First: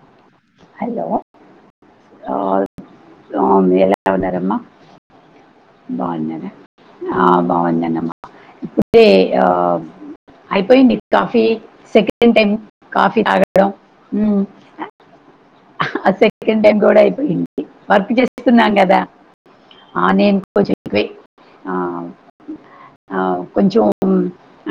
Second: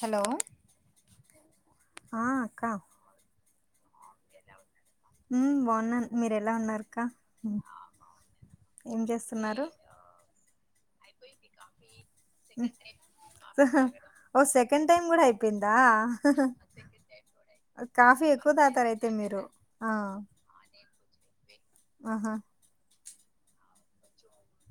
Hello hello ఆ అక్క ఆ మీరు ఎలా ఉన్నారమ్మా బాగున్నా మీరు బాగున్నారా ఎలా ఉన్నారక్క ఇప్పుడే ఆ అయిపోయింది కాఫీ సెకండ్ టైం కాఫీ తాగడం ఆ సెకండ్ టైం కూడా అయిపోయింది ఆ వర్క్ కాఫీ ఎక్కువ చేస్తున్నాం తాగుతారు కదా అయితే మీరు ఆ నేను కొంచెం ఎక్కువే ఆ, ఆహా కొంచెం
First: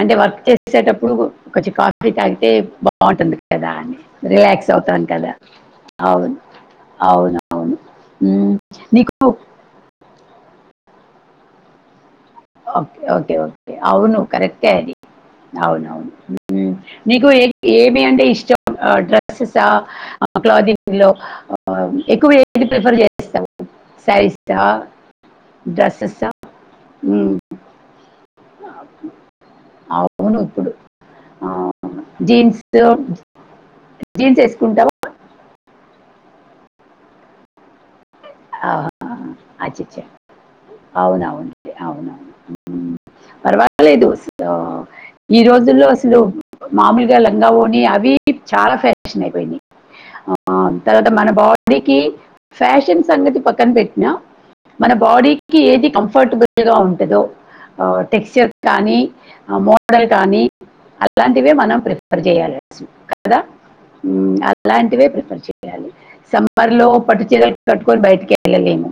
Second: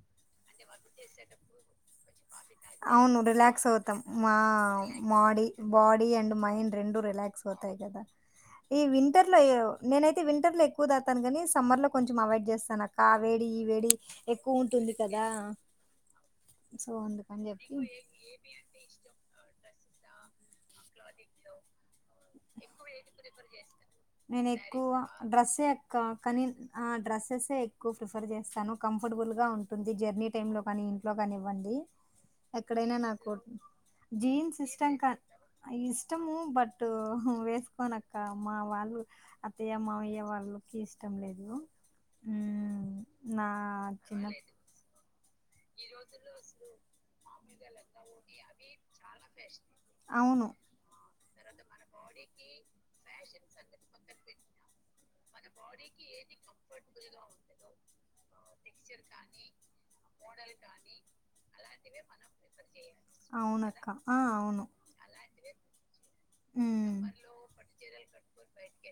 అంటే వర్క్ చేసి చేసేటప్పుడు కొంచెం కాఫీ తాగితే అవును బాగుంటాది రిలాక్స్ కదా అవుతాం అని మా రిలాక్స్ అవుతాను కదా మాడి బాడీ అండ్ అవును మైండ్ రెండు అవును రిలాక్స్ అవుతాయి అవును కదా ఉమ్, ఈ నీకు వింటర్ లో నేనైతే వింటర్ లో ఎక్కువ తాగ తాను కాని సమ్మర్ లో కొంచెం అవాయిడ్ చేస్తాను అక్క ఓకే ఆ ఓకే వేడి ఈ ఓకే వేడి అవును ఎక్కువ కరెక్టే అది ఉంటుంది కదా అవునవును సో నీకు ఏ అందుకని చెప్పి ఏమి అంటే ఇష్టం డ్రెస్సెస్ క్లాదింగ్లో ఎక్కువ ఏది ప్రిఫర్ చేస్తాము శారీస్ నేను ఆ ఎక్కువ డ్రెస్సెస్ ఆ డ్రెస్సెస్ ఎక్కువ ప్రిఫర్ చేస్త చాల కంఫర్టబుల్ గా ఉంటుంది జర్నీ అవును టైంలో ఇప్పుడు కానీ ఇంట్లో కానివ్వండి జీన్స్ ఎక్కడైనా నా జీన్స్ ఇష్టం కానీ ఇష్టము బట్ వేసుకోని ఒక మా ఆ, వాళ్ళు అతయ్య అచ్చచ్చ మామయ్య వాళ్ళకి ఇష్టం లేదు అవునవును అవునవును మ్మ్. నా చిన్న ఇందులో అసలు మామూలుగా లంగా ఓణి అవి చాలా ఫ్యాషన్ అయిపోయినాయి అవును ఆ తర్వాత మన బాడీకి ఫ్యాషన్ సంగతి పక్కన పెట్టినా మన బాడీకి ఏది కంఫర్టబుల్ గా ఉంటదో టెక్స్చర్ కానీ మోడల్ కానీ అలాంటివి మనం ప్రిఫర్ చేయాలి కదా అవునక్క ఆ అవును అలాంటివే ప్రిఫర్ చేయాలి సమర్ లో హ్మ్ పట్టు చీరలు కట్టుకొని బయటికి వెళ్ళలేము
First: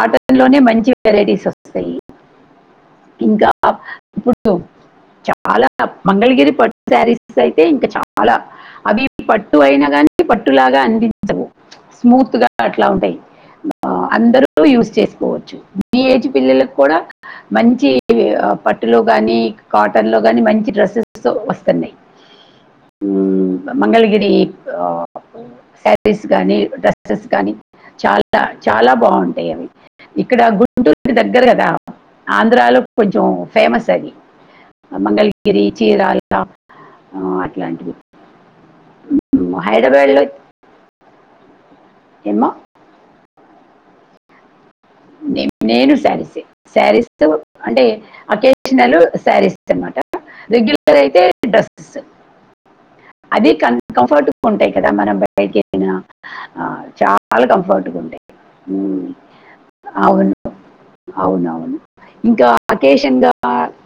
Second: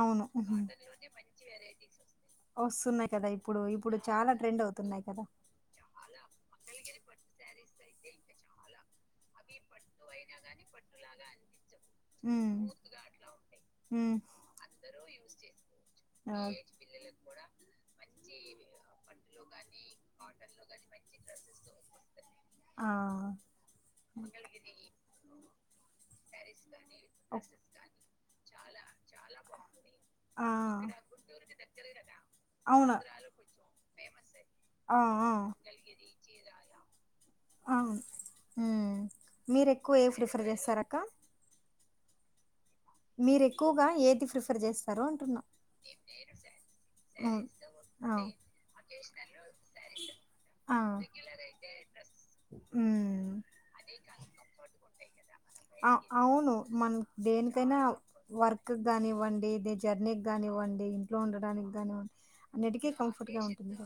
అవును ఉహు. లోనే కాటన్ మంచి వెరైటీస్ వస్తాయి వస్తాయి వస్తున్నాయి కదా ఇంకా ఇప్పుడు ఇప్పుడు చాలా ట్రెండ్ అవుతున్నాయి కదా చాలా మంగళగిరి పట్టు శారీస్ అయితే ఇంకా చాలా అది పట్టు అయినా కానీ పట్టులాగా అందించవు స్మూత్గా హ్మ్ అట్ల ఉంటాయి హ్మ్ అందరు యూస్ చేసుకోవచ్చు ఈ ఏజ్ ఓకే పిల్లలకు కూడా మంచి పట్టులో గాని కాటన్లో గానీ మంచి డ్రెస్సెస్ వస్తున్నాయి ఆ ఉమ్ మంగళగిరి అ శారీస్ గానీ డ్రెస్సెస్ ఓక్ గాని చాల చాలా బాగుంటాయి అవి ఇక్కడ ఆ గుంటూర్కి దగ్గర కదా ఆంధ్రాలో అవును కొంచెం ఆంధ్రాలో ఫేమస్ అవి ఆ మంగళగిరి చీరాల అట్లాంటివి ఉమ్ మ్మ్, మీరు ఎక్కువ ఏ హైదరాబాద్లో ప్రిఫర్ చేస్తార అక్క ఏమ్మ మీరు ఎక్కుగా ఏది ప్రిఫర్ చేస్త నేను శారీసె శారీస్ అవును అంటే ఆ ఉంటే అకేషనల్ శారీస్ అనమాట ఆ రెగ్యులర్ అయితే డ్రెసెస్ ఉమ్ అది కంఫర్ట్గా ఉంటాయి కదా మనం బయటికి అ వెళ్ళినా అవును ఆ, మన చాలా దేనికైనా కంఫర్ట్ గా ఉంటాయి వర్క్ ఉమ్, కానివ్వండి జర్నీకి అవును కానివ్వండి ఇంట్లో అవును ఉండడానికి అవును కానివ్వండి ఇంకా అన్నిటికీ కంఫర్ట్గా ఉంటుంది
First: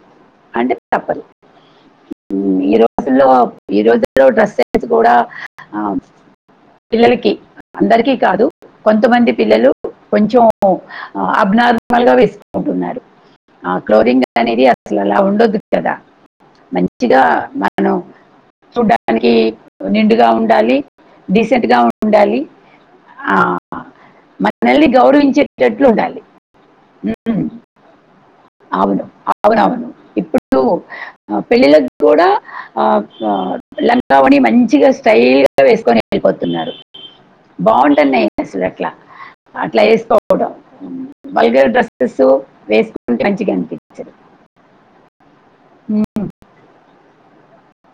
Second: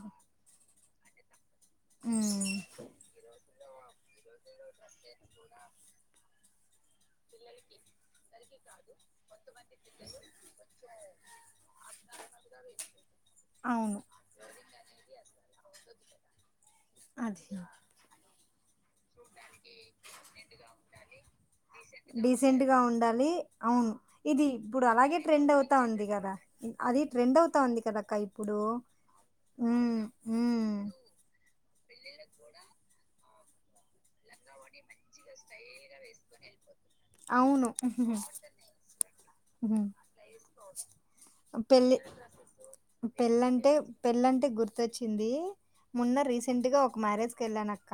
చెప్పండి ఉమ్ ఈ రోజుల్లో ఈ రోజుల్లో డ్రసెస్ కూడఆ పిల్లలకి అందరికీ కాదు కొంతమంది పిల్లలు కొంచెం అబ్ నార్మల్గా వేసుకుంటున్నారు ఆ అవును క్లోరిన్ అనేది అసలలా ఉండో దచ్చదా మంచిగా అది మనం దానికి ఉండెండుగా ఉండాలి డీసెంట్ గా ఉండాలి డీసెంట్ గా ఉండాలి ఆ, అవును ఇది ఇప్పుడు మనల్ని అలాగే ట్రెండ్ అవుతు గౌరవించేటట్లు అవుతాంది ఉండాలి కదా అది ట్రెండ్ ఉమ్, అవుతాంది కదా అక్క ఇప్పుడు ఒ పెళ్ళిళకి కూడా ఆ లంగావని మంచిగా స్టైల్గా వేసుకొని వెళ్ళిపోతున్నారు అవును బాగుంటున్నాయి అసల్ అట్లా అట్ల వేసుకో కూడా పై పైన పెళ్ళి డ్రెస్సెస్ వేసుకుంటే మంచిగా పెళ్ళంటే అనిపించదు పెళ్ళంటే గుర్తొచ్చింది మొన్న ఉమ్, రీసెంట్ గా ఒక మ్యారేజ్ కెళ్ళాన్ అక్క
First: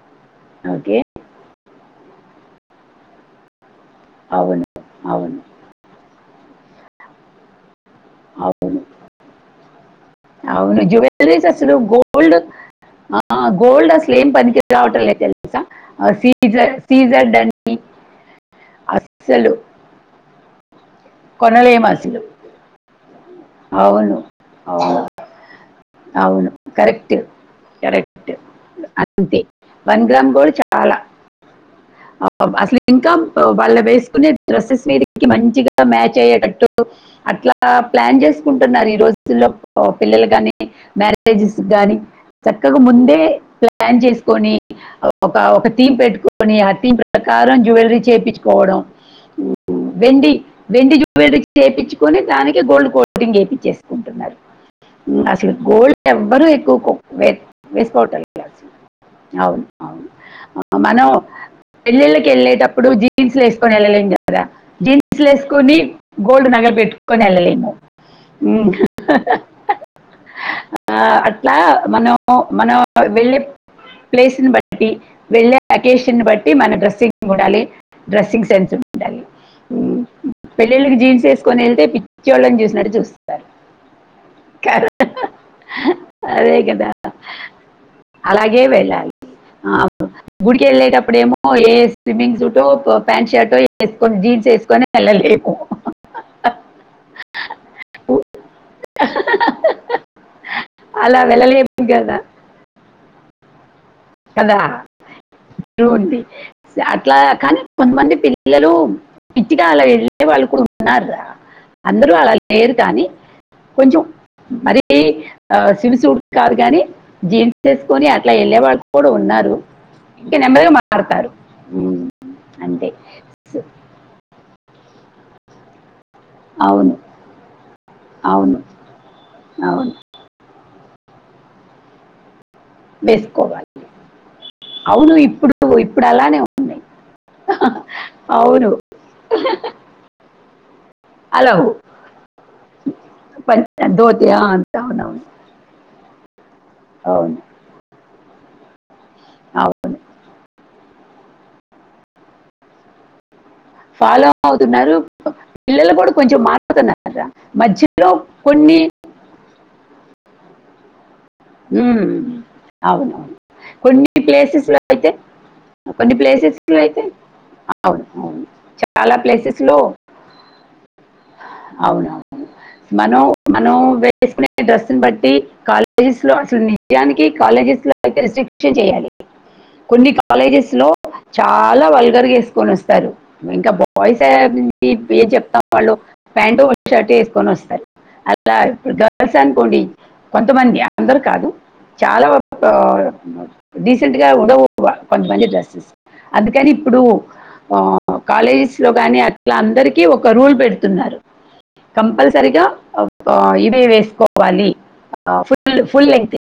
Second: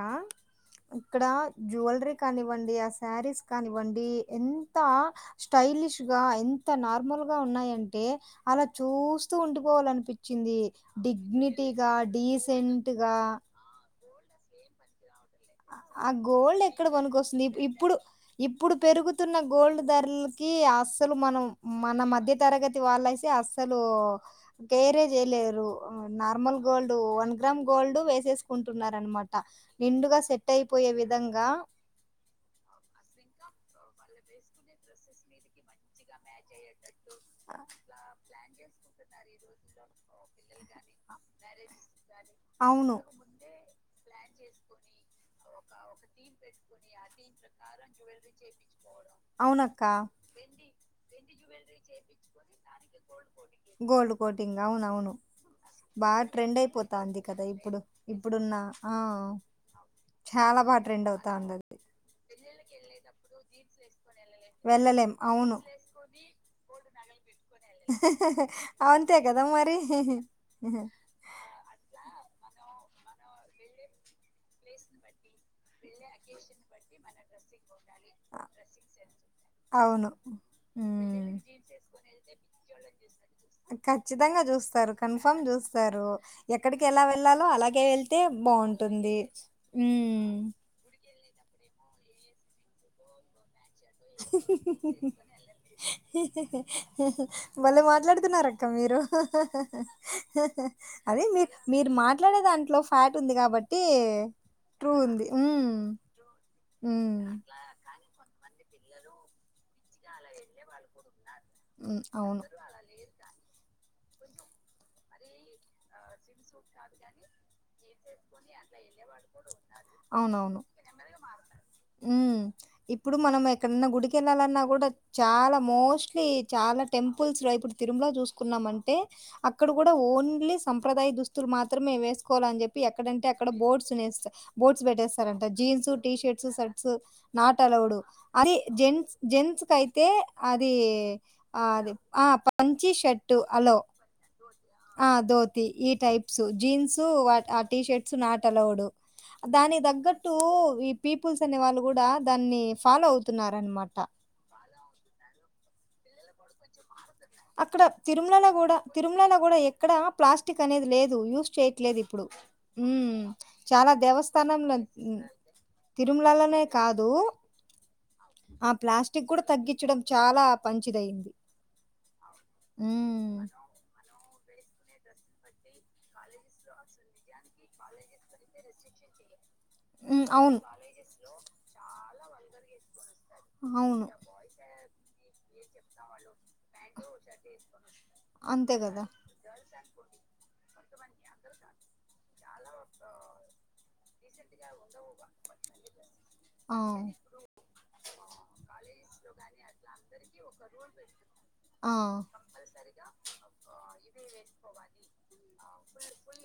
ఓకే ఇక్కడ జ్యుయలరీ కానివ్వండి ఆ శారీస్ కానివ్వండి అవును ఎంత అవును స్టైలిష్ గ ఎంత నార్మల్గా ఉన్నాయంటే అలా అవును చూస్తూ ఉండిపోవాలనిపించి అవును జ్యవెలరిస్ అసలు గోల్డ్ డీసెంట్ గా గోల్డ్ ఏమ్మ్ పనికి కావట్లేద్ తెలుసా ఆ గోల్డ్ సీజర్ ఎక్కడ సీజర్ పనుకొస్తుంది అని ఇప్పుడు ఇప్పుడు పెరుగుతున్న అస్సలు గోల్డ్ ధరలకి ఆ అసలు మనం కొనలేము మన అసలు మధ్య తరగతి వాళ్ళసి అస్సలు అవును అవును, కేరే చేయలేరు అవును normal gold correct one gram gold correct వేసేసుకుంటున్నార్ అనమాట నిండుగా సెట్ అయిపోయే చాల విధంగా అసలు ఇంక వాళ్ళే వేసుకునే డ్రెస్సెస్ మీద మంచిగా మ్యాచ్ అయ్యేటట్టు అట్లా ప్లాన్ చేసుకుంటున్నారు ఈ రోజుల్లో పిల్లలు కానీ మ్యారేజెస్ గానీ చక్కగా అవును ముందే ప్లాన్ చేసుకొని ఒక ఒక థీమ్ పెట్టుకొని ఆ థీమ్ ప్రకారం జ్యువెలరీ చేపించుకోవడం అవునక్క వెండి వెండి జ్యువెలరీస్ చేయించుకొని దానికి గోల్డ్ కోటింగ్ చేయించేసుకుంటున్నారు అసలు గోల్డ్ బాగ ఎవ్వరూ ట్రెండ్ ఎక్కువ కొ- అయిపోతాంది వే- కదా ఇప్పుడు వేసుకోవటం లేదు ఇప్పుడున్న అసలు. ఆ అవును అవును ఛాల ఆ, బాగ మనం ట్రెండ్ అవుతాంది పెళ్ళిళ్ళకి వెళ్ళేటప్పుడు జీన్స్ వేసుకొని వెళ్ళలేం కదా వెళ్ళలేం జీన్స్ అవును వేసుకుొని గోల్డ్ నగలు పెట్టుకుని కొని వెళ్ళలి అవుంతే కద మరి ఆ అట్లా మనం మనం వెళ్ళే ప్లేస్ ని బట్టి వెళ్ళ అకేషన్ బట్టి మన డ్రెస్సింగ్ ఉండాలి డ్రెస్సింగ్ సెన్స్ ఉండాలి అవును పెళ్ళిలకి జీన్స్ ఉమ్ వేసుకొని వెళ్తే పిచ్చివాళ్ళని చూసినట్టు చూస్తారు ఖచ్చితంగా కదా? చూస్తారు సారు అదే ఎక్కడికి కదా ఎలా వెళ్లాలో అలాగే వెళ్తే అలాగే వెళ్ళాలి బాగుంటుంది ఆ, గుడికి వెళ్ళేటప్పుడేమో స్విమ్మింగ్ సూటు ప్యాంట్ షర్టో వేసుకొని జీన్స్ వేసుకొని మ లేకు బలే మాట్లాడుతున్నారు అక్క మీరు అలా అదే మీ వెళ్ళలేము మీరు కదా మాట్లాడే దాంట్లో ఫాక్ట్ ఉంది కాబట్టి కదా ట్రూ ఉంది ఉమ్ [unintelligible] ఉమ్ కనీ తొందర్నే పెళ్లి పిల్లలు [unintelligible] అలా వెళ్ళే వాళ్ళు కూడా ఉన్నారు రా హ్మ్. అందరూ అలా అవును. లేరు కానీ కొంచెం మరి ఆ సివి సూట్ కాదు కాని జీన్స్ వేసుకొని అట్లా వెళ్ళే వాళ్ళు కూడా ఉన్నారు ఇంకా నెమ్మదిగా మారుతారు ఉ ఇప్పుడు మనం ఎక్కడన్నా గుడికి వెళ్ళాలన్నా కూడా చాలా మోస్ట్ చాలా అవును టెంపుల్స్ ఇప్పుడు తిరుమలో అవును చూసుకున్నాం అంటే అక్కడ కూడా అవును ఓన్లీ సంప్రదాయ దుస్తులు మాత్రమే వేసుకోవాలని చెప్పి ఎక్కడంటే ఆక్కడ వేసుకోవాలి బోర్డ్ బోర్డ్ అవును పెట్టేస్తారంట ఇప్పుడు జీన్స్ ఇప్పుడు టీ అలానే షర్ట్స్ ఉన్నాయి షర్ట్స్ నాట్ అలౌడ్ అది అవును జెంట్స్ జెంట్స్ కయితే అది ఆది పంచి షర్ట్ దితి ఆ అవునవును జీన్సు అవును ఆ టీషర్ట్స్ నాటలౌడు దానికి అవును తగ్గట్టు పీపుల్స్ అనే వాళ్ళు కూడా దాన్ని ఫాలో అవు ఫాలో అవుతున్నారు పిల్లలు కూడా కొంచెం మారుతున్నారు అక్కడ తిరుమలలో కూడా తిరుమలలో కూడా ఎక్కడ ప్లాస్టిక్ అనేది లేదు యూస్ చేయట్లేదు ఉమ్, ఇప్పుడు అవునవును చాలా కొన్ని ప్లేసెస్ దేవస్థానంలో లో అయితే కొన్ని ప్లేసెస్ తిరుమలలోనే లో అయితే కాదు అవును అవును ఆ చాలా ప్లాస్టిక్ కూడా ప్లేసెస్ లో తగ్గించడం చాలా పంచిదయింది అవునవును మనం మనం సుకునే డ్రెస్సును బట్టి కాలేజెస్ లో అసలు నిజానికి కాలేజెస్ లో అయి రిస్ట్రిక్షన్ చేయాలి కొన్ని హ్మ్. అవును. కాలేజెస్ లో చాలా వల్గర్ వేసుకొని వస్తారు ఇంకా అవును. బాయస్ ఏ చెప్తాం వాళ్ళు ప్యాంటు షర్ట్ వేసుకొని వస్తారు అలా అంతే ఇప్పుడు కదా గర్ల్స్ అనుకోండి కొంతమంది అందరు కాదు చాలా వరకు డీసెంట్ గా ఉండవు కొంతమంది డ్రెస్సెస్ అందుకని ఆ ఇప్పుడు ఆ కాలేజెస్ లో గాని అట్లా అందరికి ఒక రూల్ పెడు తున్నారు ఆ కంపల్సరిగా ఇవే వేసుకోవాలి ఫుల్ ఫులెంగ్త్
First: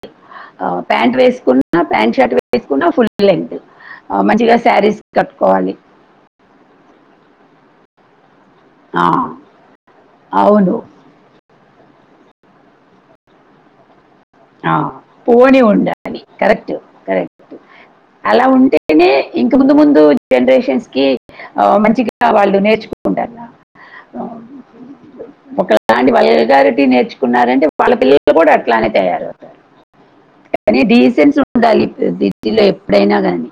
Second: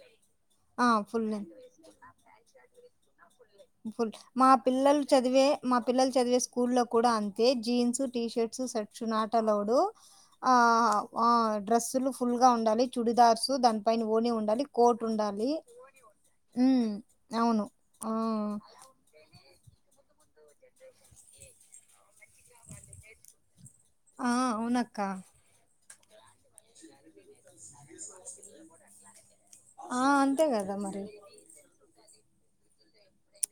ఆ ప్యాంట్ ఫుల్ లెంత్ వేసుకున్న ప్యాంట్ షర్ట్ వేసుకున్నా ఫుల్ లెంత్ ఫుల్ మా మంచిగా శారీస్ పిల్లలు చదివే కట్టుకోవాలి మా పిల్లలు చదివే స్కూల్ల్లో కూడా అంతే జీన్స్ టీ షర్ట్ షర్ట్ ఆ, నాటలోడు అవును ఆ డ్రెస్ లు ఫుల్ గా ఉండాలి చుడిదార్సు దాని పైన ఓని ఉండాలి ఆ, కోట్ ఉండాలి పోని ఉండాలి కరెక్ట్ ఉమ్ కరెక్ట్ అవును ఆ అలా ఉంటేనే ఇంక ముందు ముందు జనరేషన్స్ కి ఆ మంచిగా వాళ్ళు నేర్చుకుంటార ఆ అవునక్క ఒక ఇలాంటి వల్గారిటీ నేర్చుకున్నారంటే వాళ్ళ పిల్లలు కూడా అట్లానే తయ్యారు ఆ అంతే కదా కానీ మరి డీసెన్స్ ఉండాలి డ్రెస్ లో ఎప్పుడైనా కానీ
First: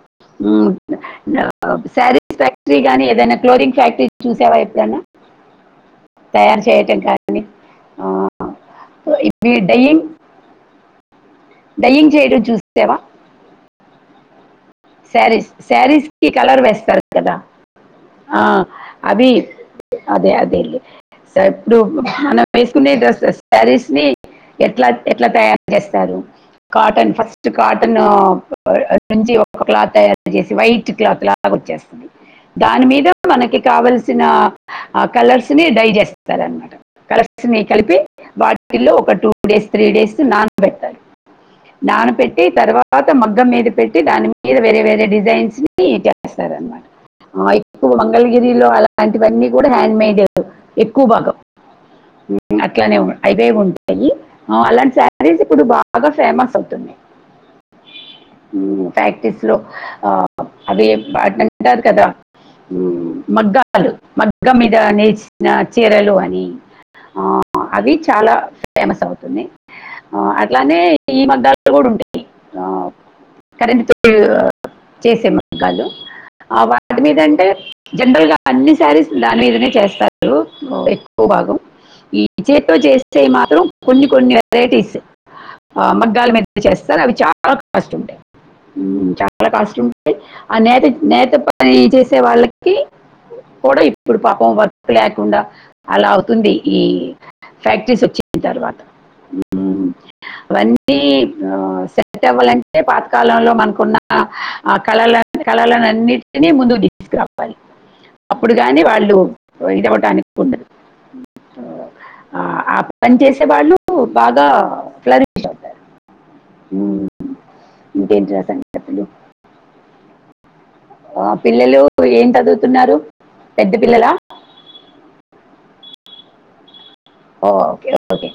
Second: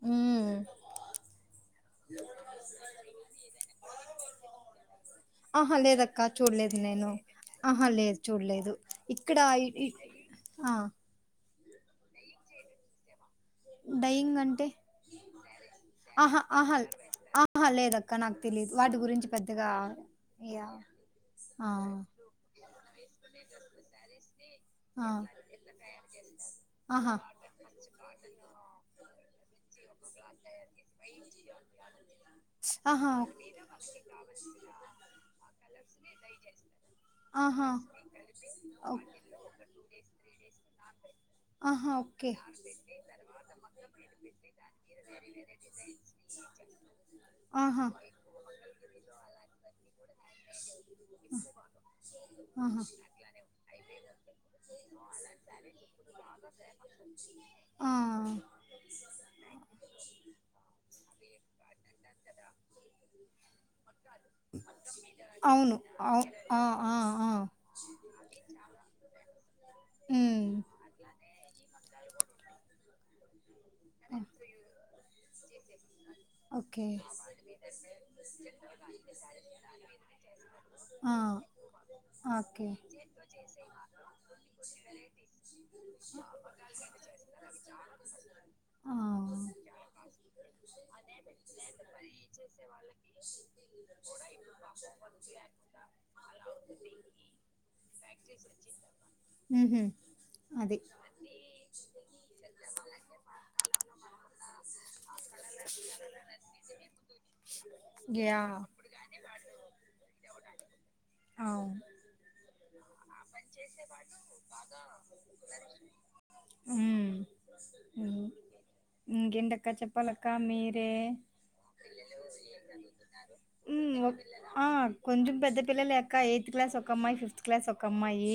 ఉ శారీస్ ఫ్యాక్టరీ గాని ఏదైనా క్లోరింగ్ ఫ్యాక్టరీ చూసావా ఎప్పుడన్నా ఆహా లేదక్క చూడలేదు నేను ఆహా ఆ, లేదు చూడలేదు ఇక్కడ ఆ డైన్ చేయడం చూసవా డయింగ్ అంటే సారీస్ శారీస్ కి ఆహా కలర్ ఆహా వేస్తారు కదా ఆహా లేదక్క నాకు ఆ తెలీదు వాటి గురించి అవి పెద్దగా అదే యా అదేలి ఆ ఇప్పుడు మనం వేసుకునే డ్రసెస్ శారీస్ ని ఎట్లా ఆ అంట్ల తయారు చేస్తారు కాటన్ ఆహా ఫస్ట్ కాటన్ గంజి ఒక క్లాత్ తయారు చేసి వైట్ క్లాత్ లాగా వచ్చేస్తుంది దాని మీద ఆహా మనకి కావలసిన కలర్స్ ని డై చేస్తారనమాట కలర్స్ ని ఆహా కలిపి వాటిల్లో ఓ ఒక టూ డేస్ త్రీ డేస్ నానపెడతారు ఆహా ఓకే నానపెట్టి తర్వాత మగ్గం మీద పెట్టి దాని మీద వేరే వేరే డిజైన్స్ ని చేస్తారనమాట ఆహా ఎక్కువ మంగళగిరిలో అలాంటివన్నీ కూడా హ్యాండ్ మేడ్ ఎక్కువ భాగం ఆహా అట్లానే హెవీ గా ఉంటాయి అలాంటి శారీస్ ఇప్పుడు బాగా ఫేమస్ అవుతున్నాయి ఆ ప్రాక్టీస్ లో ఆ అవి వాటిని అంటారు కదా మ్ మగ్గాలు మగ్గం మీద నేచిన అవును చీరలు అవు అని ఆ ఆ అవి చాలా ఫేమస్ అవుతునాయ్ ఆ ఉమ్ అట్లానే ఈ మగ్గాలు కూడ ఉంటాయి ఆ కరెంట్ తో ఆ, చేసే మాగ్గాలు ఆ ఓకే వాటి మీద అంటే జనరల్ గా అన్ని సారీస్ దాని మీదనే చేస్తారు ఆ ఎక్కువ భాగం ఈ ఓకే చేత్తో చేస్తే మాత్రం కొన్ని కొన్ని వెరైటీస్ ఆ మగ్గాల మీద చేస్తారు అవి చాలా కాస్ట్ ఉంటాయి ఆ చాలా కాస్ట్ ఉంటాయి ఆ నేత నేత పని చేసే వాళ్ళకి కూడా ఇప్పుడు పాపం వర్క్ లేకుండా అలా అవుతుంది ఈ ఫ్యాక్టరీస్ వచ్చిన తర్వాత ఉహూ ఉమ్, అవన్నీ ఆ సెట్ అవ్వాలంటే పాతకాల లో మనకున్న ఆ కళ కళలన్నిటిని ముందుకు తీసుకురావాలి యా అప్పుడు గాని వాళ్ళు ఇదవ్వటానికి ఉండదు ఆ అప్ ఆ పని చేసే వాడు బాగా ఫ్లరిష్ అవుతారు ఉమ్ ఇంకేం చేతన ఇంగెండక్క చెప్పాలక్క మీరే ఆ, పిల్లలు ఏం చదువుతున్నారు పెద్ద ఉమ్ ఒ పిల్లలా ఆ కొంచం పెద్ద పిల్లలే అక్క ఎయిత్ క్లాస్ ఒక అమ్మాయి ఫిఫ్త్ క్లాస్ ఒక ఓకే అమ్మాయి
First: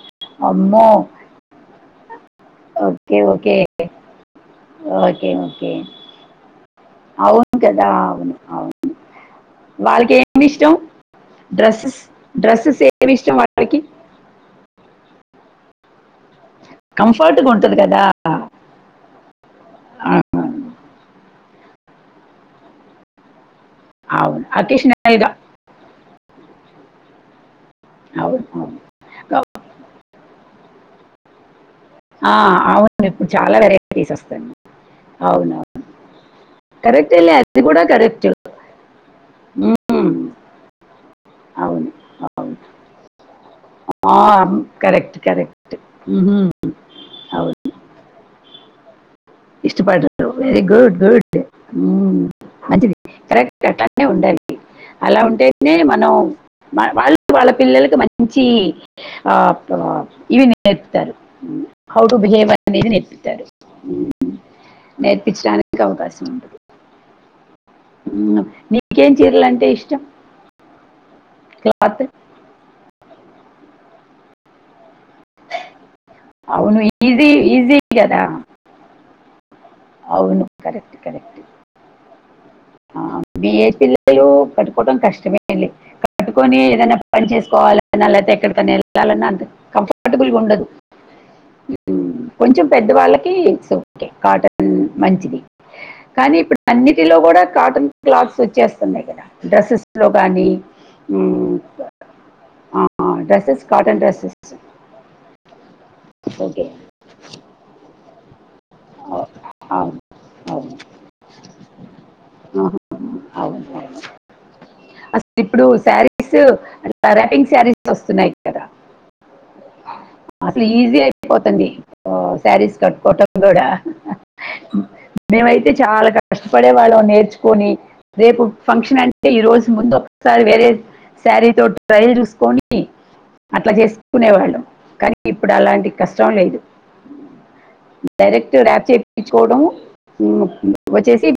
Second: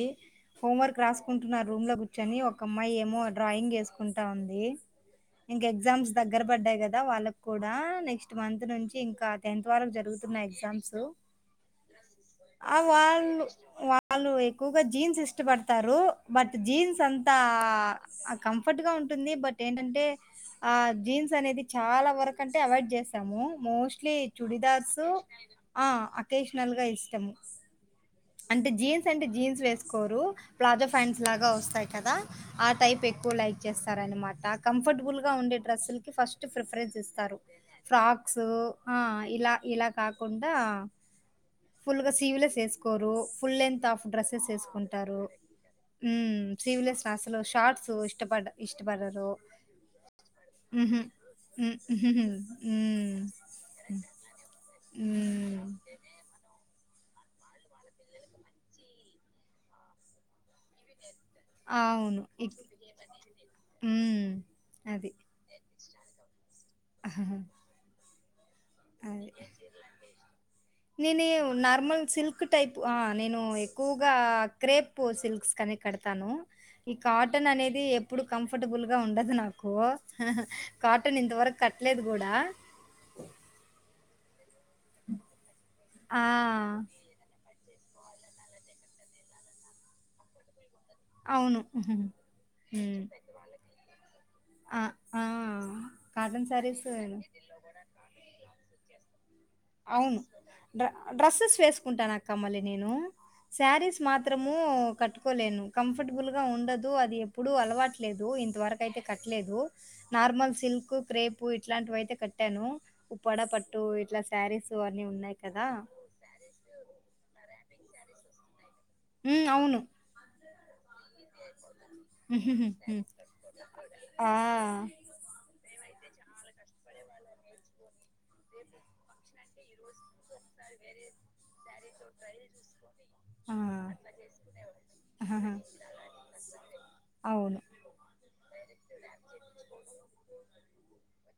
అమ్మో హోంవర్క్ రాసుకుంటున్నారు రూంలో కూచని ఒక అమ్మాయి ఓకే ఏమో ఓకే డ్రాయింగ్ ఏసుకుంటా ఉంది ఓకే ఇంక ఓకే ఎగ్జామ్స్ దగ్గర పడ్డాయి కదా వా వాళ్ళకు అవును కూడా కదా నెక్స్ట్ అవును మంత్ అవును నుంచి ఇంకా టెన్త్ వరకు వాళ్ళకి ఏమి జరుగుతున్నయ్ ఇష్టం ఎగ్జామ్స్ డ్రెస్సెస్ ఆ డ్రస్సెస్ ఏమి ఇష్టం వాళ్ళు వాళ్ళకి వాళ్ళు ఎక్కువగా జీన్స్ ఇష్టపడతారు బట్ జీన్స్ అంతా కంఫర్ట్గా ఉంటుంది కదా ఆ, కంఫర్ట్ గా ఉంటుంది బట్ ఏంటంటే ఆ జీన్స్ అనేది చాలా వరకు అంటే అవాయిడ్ చేస్తాము మోస్లీ అవును చుడిదార్సు అకేషనల్గా ఆ ట్రెడిషనల్ గా ఇష్టము అవును అవును సెన్స్ అంటే జీన్స్ వేసుకోరు ప్లాజో ఫ్యాంట్స్ లాగా వస్తాయి కదా ఆ టైప్ అవును ఇప్పుడు ఎక్కువ చాలా లైక్ వెరైటీస్ చేస్తారన్న వస్తాయి మాట కంఫర్టబుల్ గా అవును ఉండే అవును డ్రస్సులికి ఫస్ట్ ప్రిఫరెన్స్ ఇ కరెక్ట్ వెళ్ళి స్తారు అది కూడా కరెక్ట్ ఫ్రాక్స్ ఆ ఇలా ఇలా కాకుండా ఫుల్ గ సీవ్లేస్ వేసుకోరు ఫుల్ గా ఆ కరెక్ట్ కరెక్ట్ ఉహు స్లీవ్లెస్ అసలు షార్ట్స్ ఇష్టపడ ఇష్టపడరు ఇష్టపడరు వెరీ గుడ్ ఉహు గుడ్ హ్మ్ ఉహుహు మంచిది హ్మ్ కరెక్ట్ అట్టనే ఉండాలి అలా హ్మ్ ఉంటేనే మనం మన వాళ్ళు వాళ్ళ పిల్లలకు మంచి ఆ ఆ ఇవి నేర్పుతారు హౌ టు అవును బిహేవ్ ఇప్ అనేది నేర్పిస్తారు హ్మ్ నేర్పించడానికి గవ్ గస్ట్ ఆహా ఉహ్మ్ అదే నేను నార్మల్ క్లాత్ సిల్క్ టైప్ ఆ నేను ఎక్కువగా క్రేప్ ఓ సిల్క్స్ కనెక్ కడతాను అవును ఈ ఈజీ కాటన్ ఈజీ అనేది ఎప్పుడు కదా కంఫర్టబుల్ గా ఉండదు నాకు కు అవును కరెక్ట్ కాటన్ కరెక్ట్ ఇంతవరకు కట్టలేదు కూడా మీ ఏజ్ పిల్లలు కట్టుకోవడం కష్టమేలే కట్టుకొని ఆ ఏదైనా పని చేసుకోవాల అనాలన్న ఎక్కడ కెళ్ళాలన్న అంత కంఫర్బుల్గా ఉండదు అవును మ్మ్. కొంచెం పెద్ద వాళ్ళకి ఇట్స్ ఒకే కాటన్ ఆ! ఆ! మంచిది కానీ కాటన్ ఇప్పుడు శారీస్ అన్నిటిలో కూడా కాటన్ క్లాత్స్ వచ్చేస్తున్నాయి కదా డ్రెస్సెస్ లో గానీ డ్రె డ్రెస్సెస్ వేసుకుంటాను అక్క మళ్ళీ నేను డ్రెస్సెస్ శారీస్ కాటన్ మాత్రము డ్రెస్సెస్ కట్టుకోలేను కంఫర్టబుల్ గా ఓకే ఉండదు అది ఎప్పుడూ అలవాట్లేదు ఇంతవర్ అయితే కట్టలేదు అవును నార్మల్ అవును సిల్క్ కు క్రేపు ఇట్లాంటివి అయితే కట్టాను ఉప్పాడ అవును పట్టు ఓ మేడం. ఇట్లా శారీస్ అన్ని ఉన్నాయి అసలు ఇప్పుడు కదా శారీస్ ఆ రాపింగ్ శారీస్ వస్తున్నాయి కదా ఉ అవును అసలు ఈజీ అయిపోతుంది శారీస్ ఉహుహుహు. కట్ కోటం ఆ! మేమైతే చాలా కష్టపడే వాళ్ళం నేర్చుకొని రేపు ఫంక్షన్ అంటే ఈ రోజు ముందు ఒకసారి వేరేసి శారీతో ట్రైల్ చూసుకొని ఆ! అట్లా చేసుకునేవాళ్ళం కానీ ఇప్పుడు ఆహాహా! అలాంటి క ష్టం లేదు అవును డైరెక్ట్ ర్యాప్ చేపీచుకోవడం వచ్చేసి